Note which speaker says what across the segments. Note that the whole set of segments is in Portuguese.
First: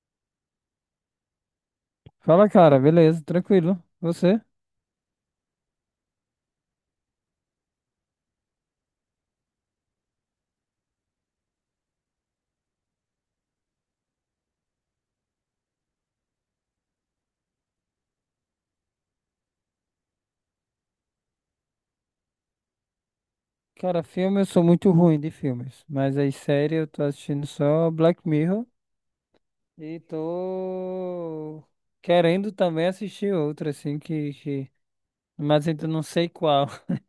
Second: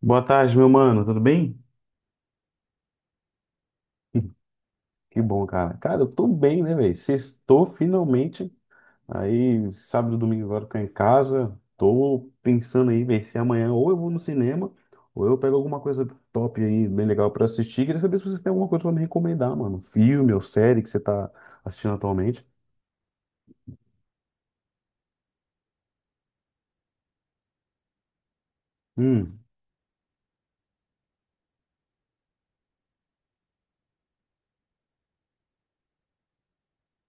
Speaker 1: Boa tarde, meu mano, tudo bem?
Speaker 2: Fala, cara, beleza, tranquilo. Você?
Speaker 1: Que bom, cara. Cara, eu tô bem, né, velho? Sextou finalmente. Aí, sábado e domingo agora eu tô em casa. Tô pensando aí, velho, se amanhã ou eu vou no cinema ou eu pego alguma coisa top aí, bem legal pra assistir. Queria saber se vocês têm alguma coisa pra me recomendar, mano. Filme ou série que você tá assistindo atualmente.
Speaker 2: Cara, filme, eu sou muito ruim de filmes, mas aí série eu tô assistindo só Black Mirror
Speaker 1: Hum,
Speaker 2: e tô querendo também assistir outra, assim, mas ainda não sei qual.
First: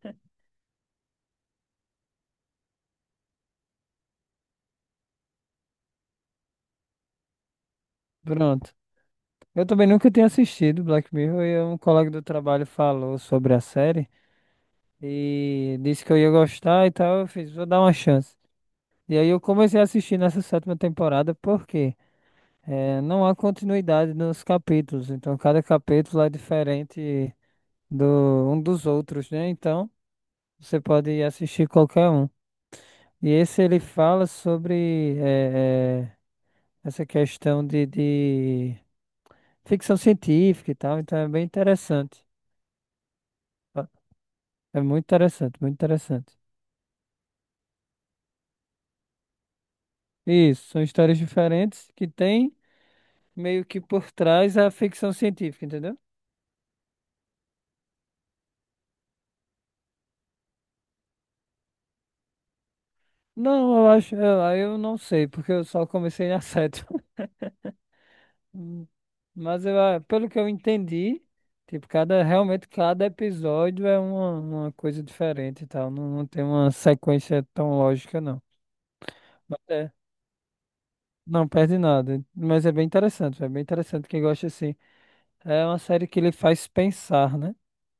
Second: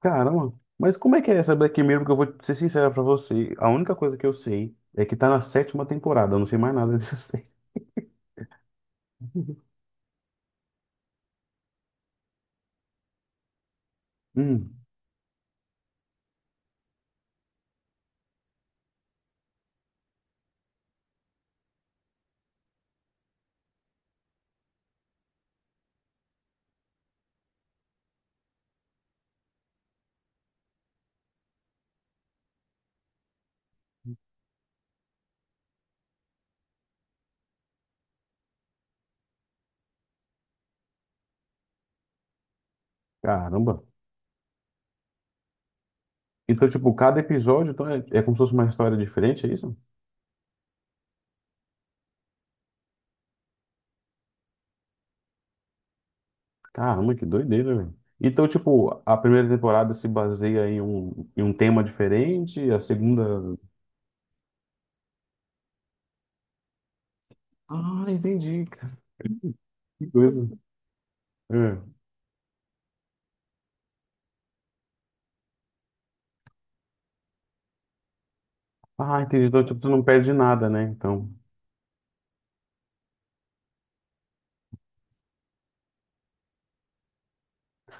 Speaker 1: caramba. Mas como é que é essa Black Mirror? Porque eu vou ser sincero pra você. A única coisa que eu sei é que tá na sétima temporada. Eu não sei mais nada dessa série.
Speaker 2: Pronto. Eu também nunca tinha assistido Black Mirror e um colega do trabalho falou sobre a série
Speaker 1: Hum,
Speaker 2: e disse que eu ia gostar e tal. Eu fiz, vou dar uma chance. E aí eu comecei a assistir nessa sétima temporada, por quê? É, não há continuidade nos capítulos, então cada capítulo é diferente do um dos outros, né? Então você pode assistir qualquer um. E esse ele fala sobre essa questão de ficção científica e tal, então é bem interessante.
Speaker 1: caramba.
Speaker 2: Tá? É muito interessante, muito interessante.
Speaker 1: Então, tipo, cada episódio então, é como se fosse uma história diferente, é isso?
Speaker 2: Isso, são histórias diferentes que tem meio que por trás a ficção científica, entendeu?
Speaker 1: Caramba, que doideira, velho. Então, tipo, a primeira temporada se baseia em um tema diferente, a segunda.
Speaker 2: Não, eu acho, eu não sei, porque eu só comecei na 7.
Speaker 1: Ah, entendi,
Speaker 2: Hum.
Speaker 1: cara.
Speaker 2: Mas eu, ah,
Speaker 1: Que
Speaker 2: pelo que
Speaker 1: coisa.
Speaker 2: eu entendi,
Speaker 1: É.
Speaker 2: tipo, realmente cada episódio é uma coisa diferente e tal. Não, não tem uma sequência tão lógica, não.
Speaker 1: Ah, entendi.
Speaker 2: Mas
Speaker 1: Então, tipo, tu
Speaker 2: é,
Speaker 1: não perde nada, né? Então,
Speaker 2: não perde nada. Mas é bem interessante quem gosta assim. É uma série que ele faz pensar, né?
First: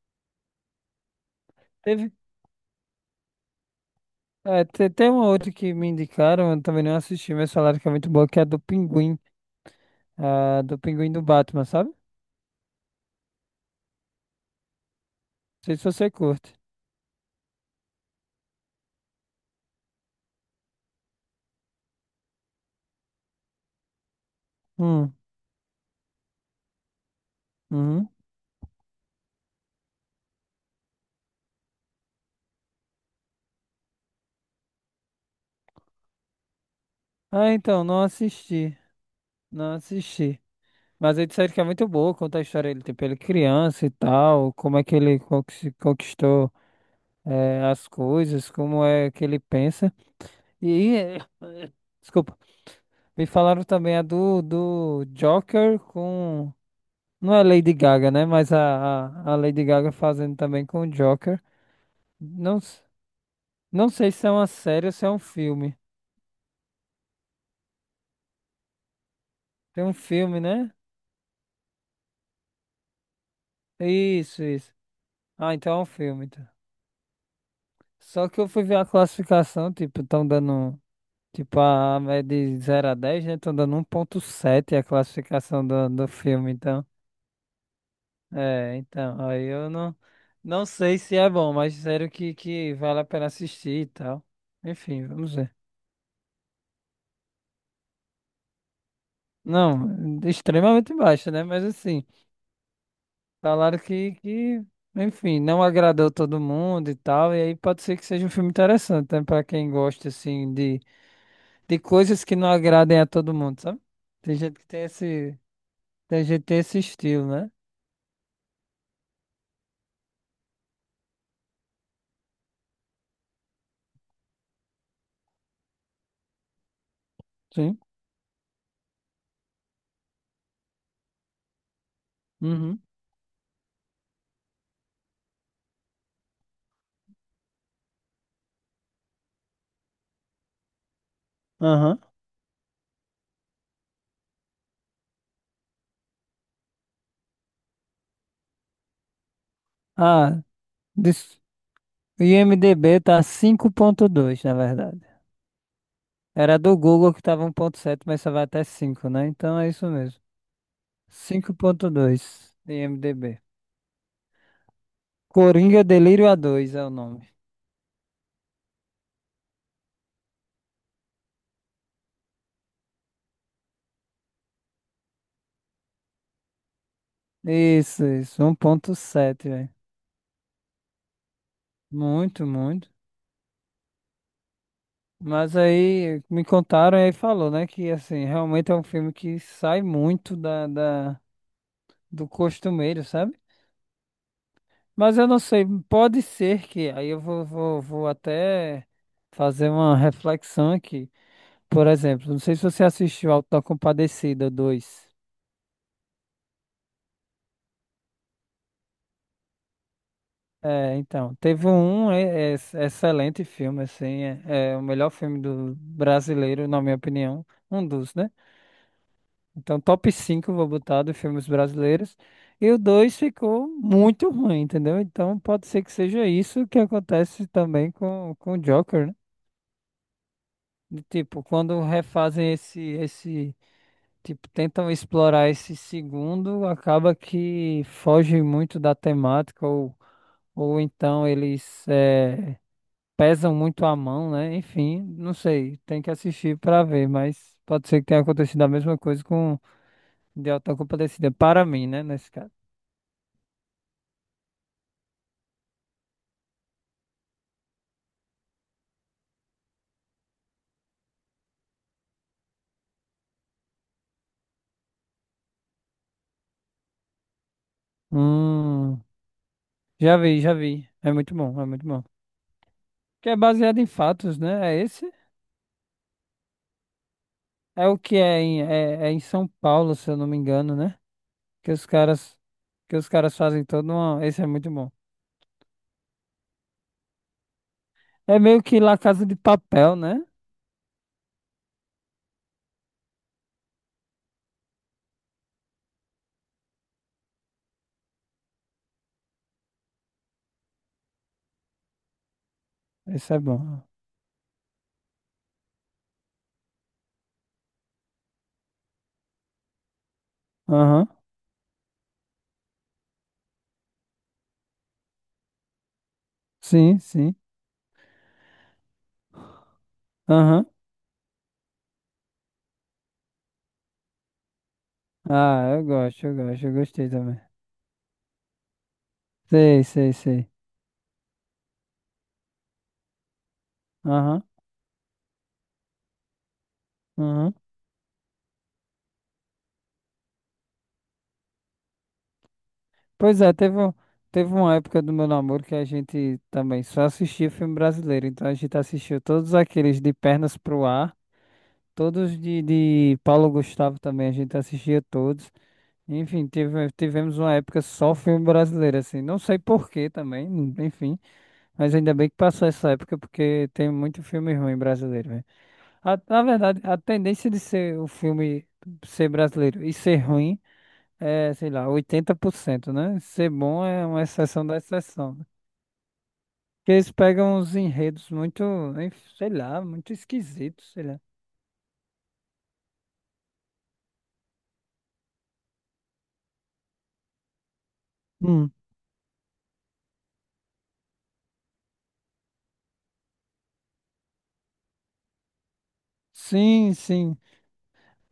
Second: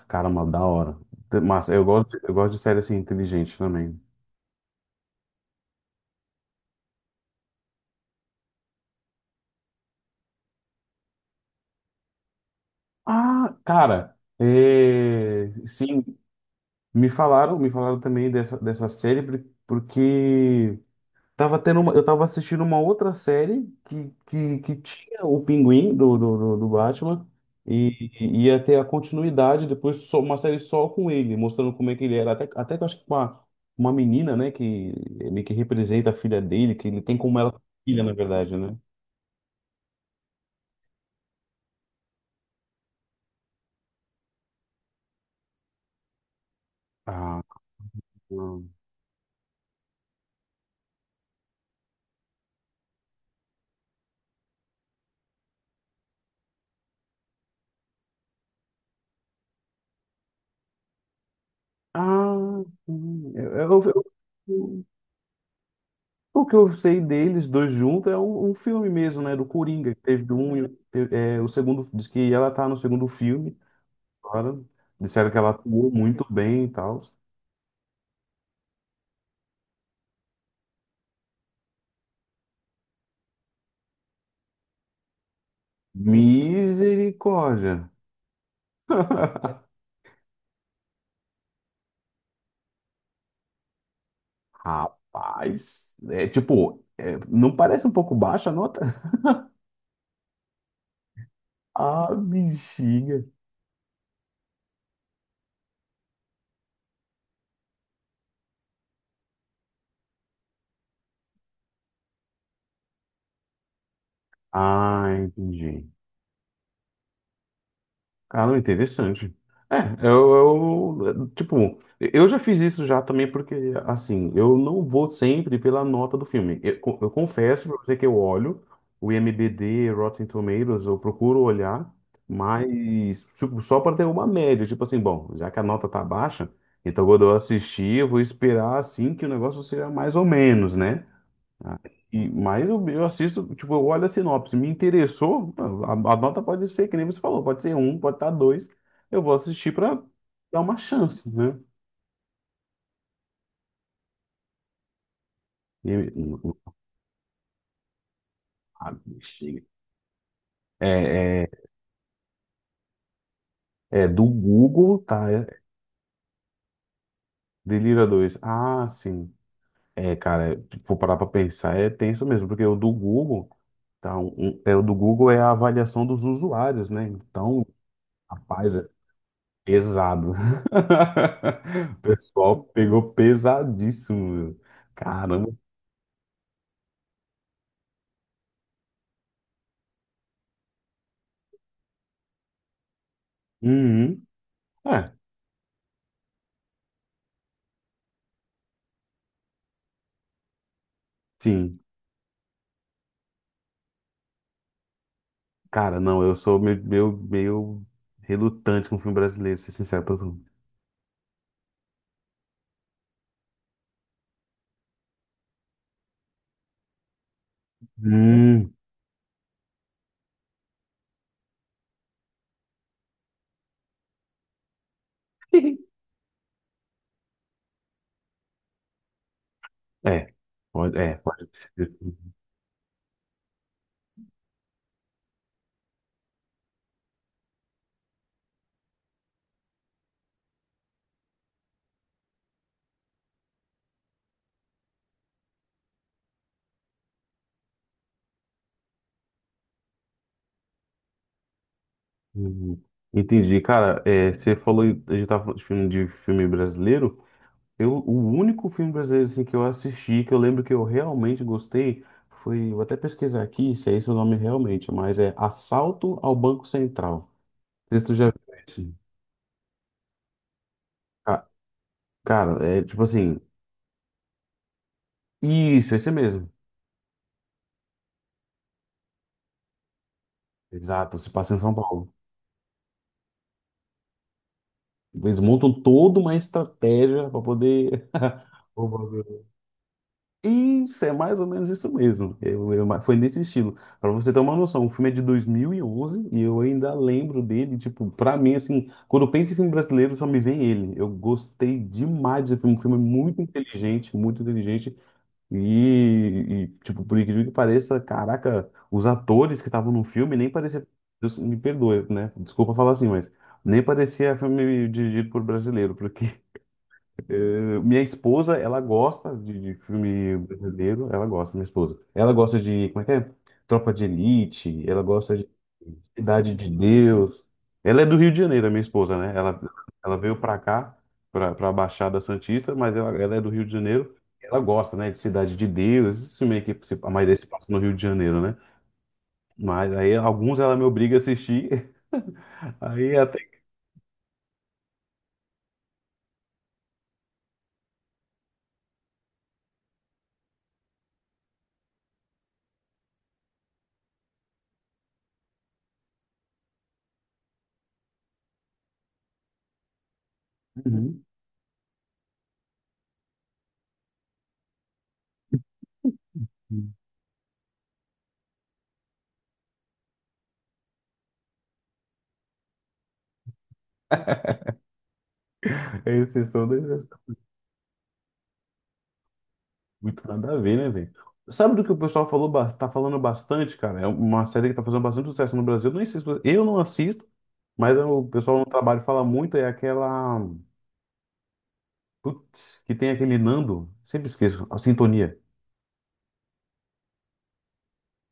Speaker 1: caramba, da hora. Mas
Speaker 2: Teve.
Speaker 1: eu gosto de série assim, inteligente também.
Speaker 2: Tem uma outra que me indicaram, eu também não assisti, mas falaram que é muito boa, que é a do Pinguim. A do Pinguim do Batman, sabe? Não
Speaker 1: Ah, cara, é,
Speaker 2: sei se
Speaker 1: sim,
Speaker 2: você curte.
Speaker 1: me falaram também dessa série, porque tava tendo eu tava assistindo uma outra série que
Speaker 2: Hum,
Speaker 1: tinha o Pinguim do Batman
Speaker 2: uhum.
Speaker 1: e ia ter a continuidade depois só, uma série só com ele, mostrando como é que ele era. Até que eu acho que com uma menina, né, que meio que representa a filha dele, que ele tem como
Speaker 2: Ah,
Speaker 1: ela
Speaker 2: então, não
Speaker 1: filha, na verdade,
Speaker 2: assisti.
Speaker 1: né?
Speaker 2: Não assisti. Mas aí disseram que é muito boa, conta a história dele, tipo, ele é criança e tal, como é que ele conquistou
Speaker 1: Ah,
Speaker 2: as coisas,
Speaker 1: hum.
Speaker 2: como é que ele pensa. E, eh, desculpa, me falaram também a do Joker com, não é Lady Gaga, né, mas a Lady Gaga fazendo também com o Joker.
Speaker 1: Ah,
Speaker 2: Não,
Speaker 1: hum. eu,
Speaker 2: não
Speaker 1: eu,
Speaker 2: sei se é uma série
Speaker 1: eu-
Speaker 2: ou se é um filme.
Speaker 1: o que eu sei deles dois juntos é um filme mesmo, né? Do
Speaker 2: Tem um
Speaker 1: Coringa, que teve
Speaker 2: filme,
Speaker 1: um,
Speaker 2: né?
Speaker 1: o segundo, diz que ela tá no segundo filme.
Speaker 2: Isso,
Speaker 1: Agora,
Speaker 2: isso.
Speaker 1: disseram que ela
Speaker 2: Ah, então é um
Speaker 1: atuou muito
Speaker 2: filme, então.
Speaker 1: bem e tal.
Speaker 2: Só que eu fui ver a classificação, tipo, estão dando. Tipo, a é de zero a 10, né? Tô dando 1,7 a classificação do filme, então.
Speaker 1: Misericórdia.
Speaker 2: É, então, aí eu não sei se é bom, mas sério que vale a pena assistir e tal. Enfim, vamos ver.
Speaker 1: Rapaz, não parece um pouco baixa a nota?
Speaker 2: Não, extremamente baixo, né? Mas assim,
Speaker 1: Ah, bexiga.
Speaker 2: falaram enfim, não agradou todo mundo e tal, e aí pode ser que seja um filme interessante, né? Pra quem gosta, assim, de coisas que não agradem a todo mundo, sabe? Tem gente que tem
Speaker 1: Ah,
Speaker 2: esse,
Speaker 1: entendi.
Speaker 2: tem gente que tem esse estilo, né?
Speaker 1: Cara, interessante. É, eu já fiz isso já também porque, assim, eu não vou sempre pela nota do filme. Eu confesso pra
Speaker 2: Sim.
Speaker 1: você que eu olho o IMDb, Rotten Tomatoes, eu procuro olhar,
Speaker 2: Uhum.
Speaker 1: mas tipo, só para ter uma média. Tipo assim, bom, já que a nota tá baixa, então quando eu assistir, eu vou esperar, assim, que o negócio seja mais ou menos, né? Ah,
Speaker 2: Aham.
Speaker 1: e, mas eu assisto, tipo, eu olho a sinopse, me interessou, a nota pode ser, que nem você falou, pode ser um, pode estar dois, eu vou assistir para
Speaker 2: Ah,
Speaker 1: dar uma chance,
Speaker 2: dis-
Speaker 1: né?
Speaker 2: o IMDB tá 5,2 na verdade.
Speaker 1: E-
Speaker 2: Era do Google que tava 1,7, mas só vai até
Speaker 1: ah,
Speaker 2: cinco, né? Então
Speaker 1: chega.
Speaker 2: é isso mesmo.
Speaker 1: É, é,
Speaker 2: 5,2 de IMDB.
Speaker 1: é do Google, tá? É,
Speaker 2: Coringa Delírio a dois é o nome.
Speaker 1: Delira dois. Ah, sim. É, cara, é, vou parar pra pensar, é tenso mesmo, porque o do Google, tá? O do Google é a avaliação dos usuários, né? Então,
Speaker 2: Isso, isso. Um
Speaker 1: rapaz, é,
Speaker 2: 1,7, velho.
Speaker 1: pesado. O
Speaker 2: Muito,
Speaker 1: pessoal
Speaker 2: muito.
Speaker 1: pegou pesadíssimo, meu. Caramba.
Speaker 2: Mas aí me contaram e aí falou, né? Que assim, realmente é um filme que sai muito do costumeiro, sabe?
Speaker 1: Uhum. É,
Speaker 2: Mas eu não sei, pode ser que, aí eu vou até fazer uma reflexão aqui.
Speaker 1: sim.
Speaker 2: Por exemplo, não sei se você assistiu Auto da Compadecida dois.
Speaker 1: Cara, não, eu sou meio relutante com filme brasileiro, ser sincero pra tu.
Speaker 2: É, então, teve um excelente filme, assim, é o melhor filme do brasileiro, na minha opinião, um dos, né?
Speaker 1: Hum.
Speaker 2: Então, top 5 vou botar de filmes brasileiros, e o 2 ficou muito ruim, entendeu? Então, pode ser que seja isso que acontece também com o Joker, né?
Speaker 1: É,
Speaker 2: De,
Speaker 1: é,
Speaker 2: tipo,
Speaker 1: pode
Speaker 2: quando
Speaker 1: ser.
Speaker 2: refazem tipo, tentam explorar esse segundo, acaba que foge muito da temática, ou, então eles pesam muito a mão, né? Enfim, não sei, tem que assistir pra ver, mas pode ser que tenha acontecido a mesma coisa com De Alta Compadecida, para mim, né, nesse caso.
Speaker 1: Uhum. Entendi, cara. É, você falou, a gente tava falando de filme brasileiro. Eu, o único filme brasileiro assim, que eu assisti, que eu lembro que eu realmente gostei, foi. Vou até pesquisar aqui se é esse o nome realmente, mas é Assalto ao Banco Central. Não sei se tu já viu esse.
Speaker 2: Hum, já vi, já vi. É muito
Speaker 1: Ca-
Speaker 2: bom, é muito bom.
Speaker 1: Cara, é tipo
Speaker 2: Que é
Speaker 1: assim.
Speaker 2: baseado em fatos, né? É esse?
Speaker 1: Isso, esse mesmo.
Speaker 2: É o que é em, é é em São Paulo, se eu não me engano, né?
Speaker 1: Exato, se passa em
Speaker 2: Que
Speaker 1: São
Speaker 2: os
Speaker 1: Paulo.
Speaker 2: caras, que os caras fazem todo uma. Esse é muito bom.
Speaker 1: Eles montam toda uma estratégia para poder.
Speaker 2: É meio que La
Speaker 1: Roubar.
Speaker 2: Casa de Papel, né?
Speaker 1: Isso, é mais ou menos isso mesmo. Foi nesse estilo. Pra você ter uma noção, o filme é de 2011 e eu ainda lembro dele. Tipo, pra mim, assim, quando eu penso em filme brasileiro, só me vem ele. Eu gostei demais desse filme. Um filme
Speaker 2: Esse é
Speaker 1: muito
Speaker 2: bom.
Speaker 1: inteligente, muito inteligente. Tipo, por incrível que pareça, caraca, os atores que estavam no filme nem parecia.
Speaker 2: Aham.
Speaker 1: Deus me perdoe, né? Desculpa falar assim, mas nem parecia filme dirigido por brasileiro, porque
Speaker 2: Sim, sim.
Speaker 1: minha esposa, ela gosta de filme
Speaker 2: Aham.
Speaker 1: brasileiro, ela gosta, minha esposa. Ela gosta de, como é que é? Tropa de Elite, ela gosta de
Speaker 2: Ah, eu
Speaker 1: Cidade
Speaker 2: gosto,
Speaker 1: de
Speaker 2: eu gostei também.
Speaker 1: Deus. Ela é do Rio de Janeiro, a minha esposa, né?
Speaker 2: Sei, sei,
Speaker 1: Ela veio
Speaker 2: sei.
Speaker 1: pra cá, pra Baixada Santista, mas ela é do Rio de Janeiro.
Speaker 2: Aham.
Speaker 1: Ela gosta, né, de Cidade de Deus, isso meio que a maioria se
Speaker 2: Aham.
Speaker 1: passa no Rio de Janeiro, né? Mas aí alguns ela me obriga a assistir, aí
Speaker 2: Pois
Speaker 1: até...
Speaker 2: é, teve uma época do meu namoro que a gente também só assistia filme brasileiro. Então a gente assistiu todos aqueles de Pernas pro Ar, todos de Paulo Gustavo também, a gente assistia todos. Enfim, tivemos uma época só filme brasileiro, assim. Não sei por quê também, enfim.
Speaker 1: Uhum.
Speaker 2: Mas ainda bem que passou essa época, porque tem muito filme ruim brasileiro, velho. Na verdade, a tendência de ser o filme ser brasileiro e ser ruim. É, sei lá, 80%, né? Ser bom é uma exceção da exceção, né?
Speaker 1: É exceção da.
Speaker 2: Porque eles pegam uns enredos muito, hein, sei lá, muito
Speaker 1: Muito nada a ver, né,
Speaker 2: esquisitos, sei
Speaker 1: velho?
Speaker 2: lá.
Speaker 1: Sabe do que o pessoal falou, tá falando bastante, cara? É uma série que tá fazendo bastante sucesso no Brasil. Eu nem sei se eu não assisto, mas o pessoal no
Speaker 2: Hum.
Speaker 1: trabalho fala muito, é aquela. Putz, que tem aquele Nando. Sempre esqueço, a Sintonia.
Speaker 2: Sim, sim.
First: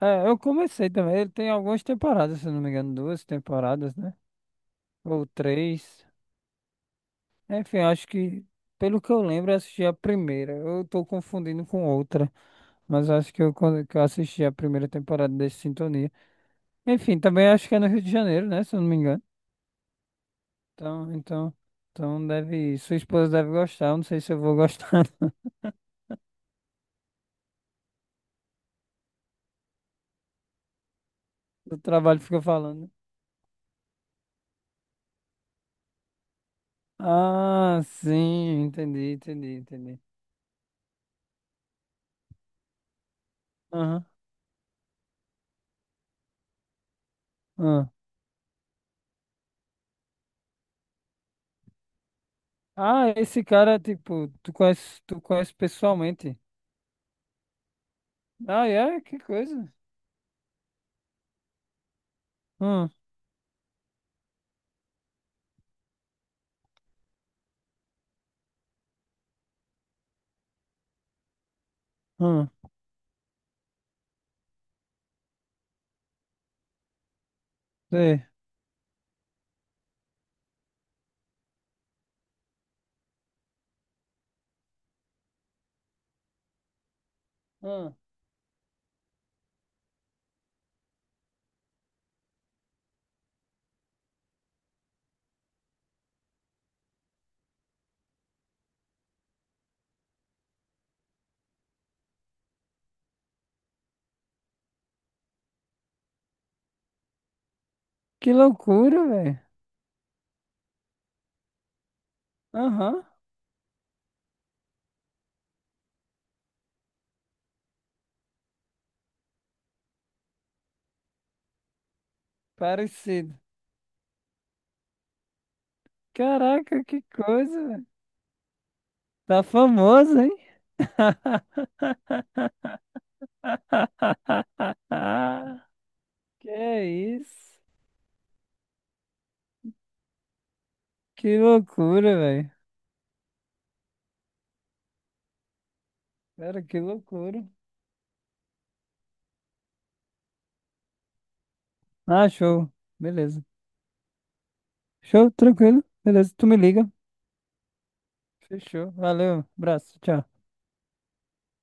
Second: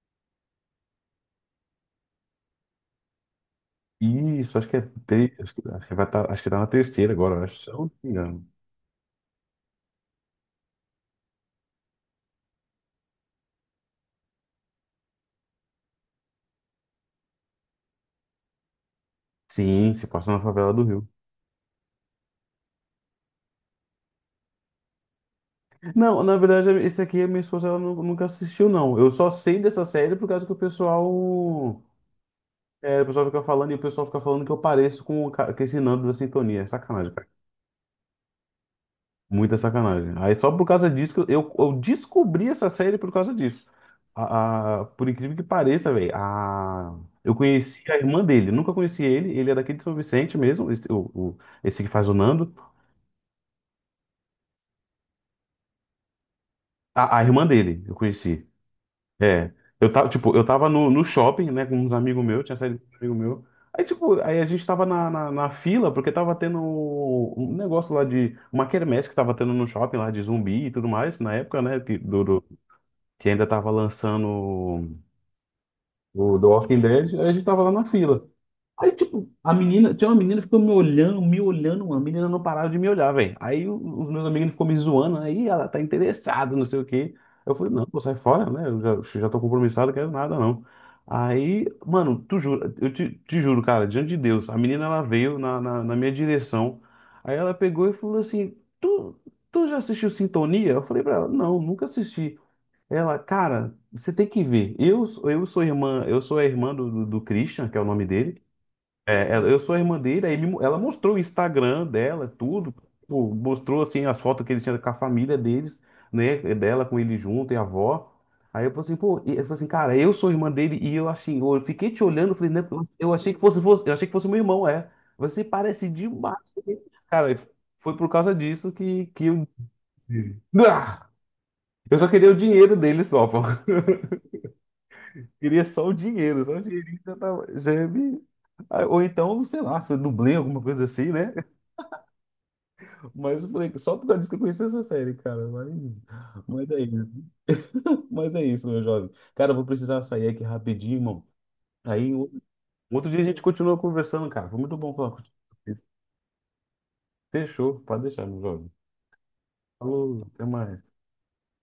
Speaker 2: É, eu comecei também. Ele tem algumas temporadas, se eu não me engano, duas temporadas, né?
Speaker 1: Isso, acho que é.
Speaker 2: Ou
Speaker 1: Te... acho que
Speaker 2: três.
Speaker 1: vai tá... acho que tá na terceira agora, eu acho, se eu
Speaker 2: Enfim,
Speaker 1: não
Speaker 2: acho
Speaker 1: me
Speaker 2: que,
Speaker 1: engano.
Speaker 2: pelo que eu lembro, eu assisti a primeira. Eu tô confundindo com outra, mas acho que eu, que eu assisti a primeira temporada desse Sintonia. Enfim, também acho que é no Rio de Janeiro, né? Se eu não me engano.
Speaker 1: Sim, se passa na favela do Rio.
Speaker 2: Então, então, então deve, sua esposa deve gostar. Eu não sei se eu vou gostar.
Speaker 1: Não, na verdade, esse aqui a minha esposa nunca assistiu, não. Eu só sei dessa série por causa que o pessoal.
Speaker 2: Do trabalho que fica falando.
Speaker 1: É, o pessoal fica falando e o pessoal fica falando que eu pareço com, com esse Nando da Sintonia. É sacanagem, cara.
Speaker 2: Ah, sim, entendi, entendi,
Speaker 1: Muita
Speaker 2: entendi.
Speaker 1: sacanagem. Aí só por causa disso que eu descobri essa série por causa disso.
Speaker 2: Aham,
Speaker 1: Por incrível que pareça, velho, a, eu conheci
Speaker 2: aham.
Speaker 1: a irmã dele. Nunca conheci ele. Ele é daqui de São Vicente mesmo, esse, esse que faz o Nando.
Speaker 2: Ah, esse cara, tipo, tu conhece pessoalmente.
Speaker 1: A irmã dele, eu conheci.
Speaker 2: Ah, é? Que
Speaker 1: É,
Speaker 2: coisa.
Speaker 1: eu tava, tipo, eu tava no shopping, né, com uns amigos meus, tinha saído com
Speaker 2: Hum,
Speaker 1: um amigo meu. Aí, tipo, aí a gente tava na fila, porque tava tendo um negócio lá de, uma quermesse que tava tendo no shopping lá de zumbi e tudo mais, na época, né,
Speaker 2: hum,
Speaker 1: que ainda tava lançando o do Walking Dead, aí a gente tava lá na fila.
Speaker 2: sei.
Speaker 1: Aí, tipo, a menina, tinha uma menina que ficou me olhando, mano. A menina não parava de me olhar, velho. Os meus amigos ficou me zoando, aí ela tá interessada, não sei o quê. Eu falei, não,
Speaker 2: Hum.
Speaker 1: pô, sai fora, né? Eu já tô compromissado, não quero nada, não. Aí, mano, tu jura, te juro, cara, diante de Deus, a menina ela veio na minha direção. Aí ela pegou e falou assim: tu, tu já assistiu Sintonia? Eu falei pra ela, não, nunca assisti. Ela, cara, você tem que ver. Eu sou a irmã do Christian, que é o nome
Speaker 2: Que
Speaker 1: dele.
Speaker 2: loucura,
Speaker 1: É,
Speaker 2: velho.
Speaker 1: eu sou a irmã dele, ela mostrou o Instagram dela, tudo,
Speaker 2: Aham,
Speaker 1: pô, mostrou assim as fotos que ele tinha com a família deles, né, é dela com ele junto e a avó. Aí eu falei assim, pô, ele falou assim, cara, eu sou a irmã dele e eu assim, eu fiquei te olhando, eu falei, né, eu achei
Speaker 2: parecido.
Speaker 1: que fosse, eu achei que fosse meu irmão, é. Você parece demais.
Speaker 2: Caraca, que
Speaker 1: Cara,
Speaker 2: coisa, velho.
Speaker 1: foi por causa disso que
Speaker 2: Tá
Speaker 1: eu.
Speaker 2: famoso, hein?
Speaker 1: Ah! Eu só queria o dinheiro dele só, pô. Queria só o dinheiro, só o
Speaker 2: Que
Speaker 1: dinheirinho já tava,
Speaker 2: isso?
Speaker 1: já me... Ah, ou então, sei lá, se eu dublei alguma coisa assim, né?
Speaker 2: Que loucura, velho.
Speaker 1: Mas eu falei, só por causa disso que eu conheci essa série, cara.
Speaker 2: Cara,
Speaker 1: Mas
Speaker 2: que
Speaker 1: é isso.
Speaker 2: loucura.
Speaker 1: Mas é isso, meu jovem. Cara, eu vou precisar sair aqui rapidinho, irmão. Aí,
Speaker 2: Ah, show.
Speaker 1: um outro dia a gente
Speaker 2: Beleza.
Speaker 1: continua conversando, cara. Foi muito bom falar
Speaker 2: Show,
Speaker 1: contigo.
Speaker 2: tranquilo. Beleza, tu me liga.
Speaker 1: Fechou, pode deixar, meu jovem.
Speaker 2: Fechou. Valeu. Abraço.
Speaker 1: Falou,
Speaker 2: Tchau.
Speaker 1: até mais.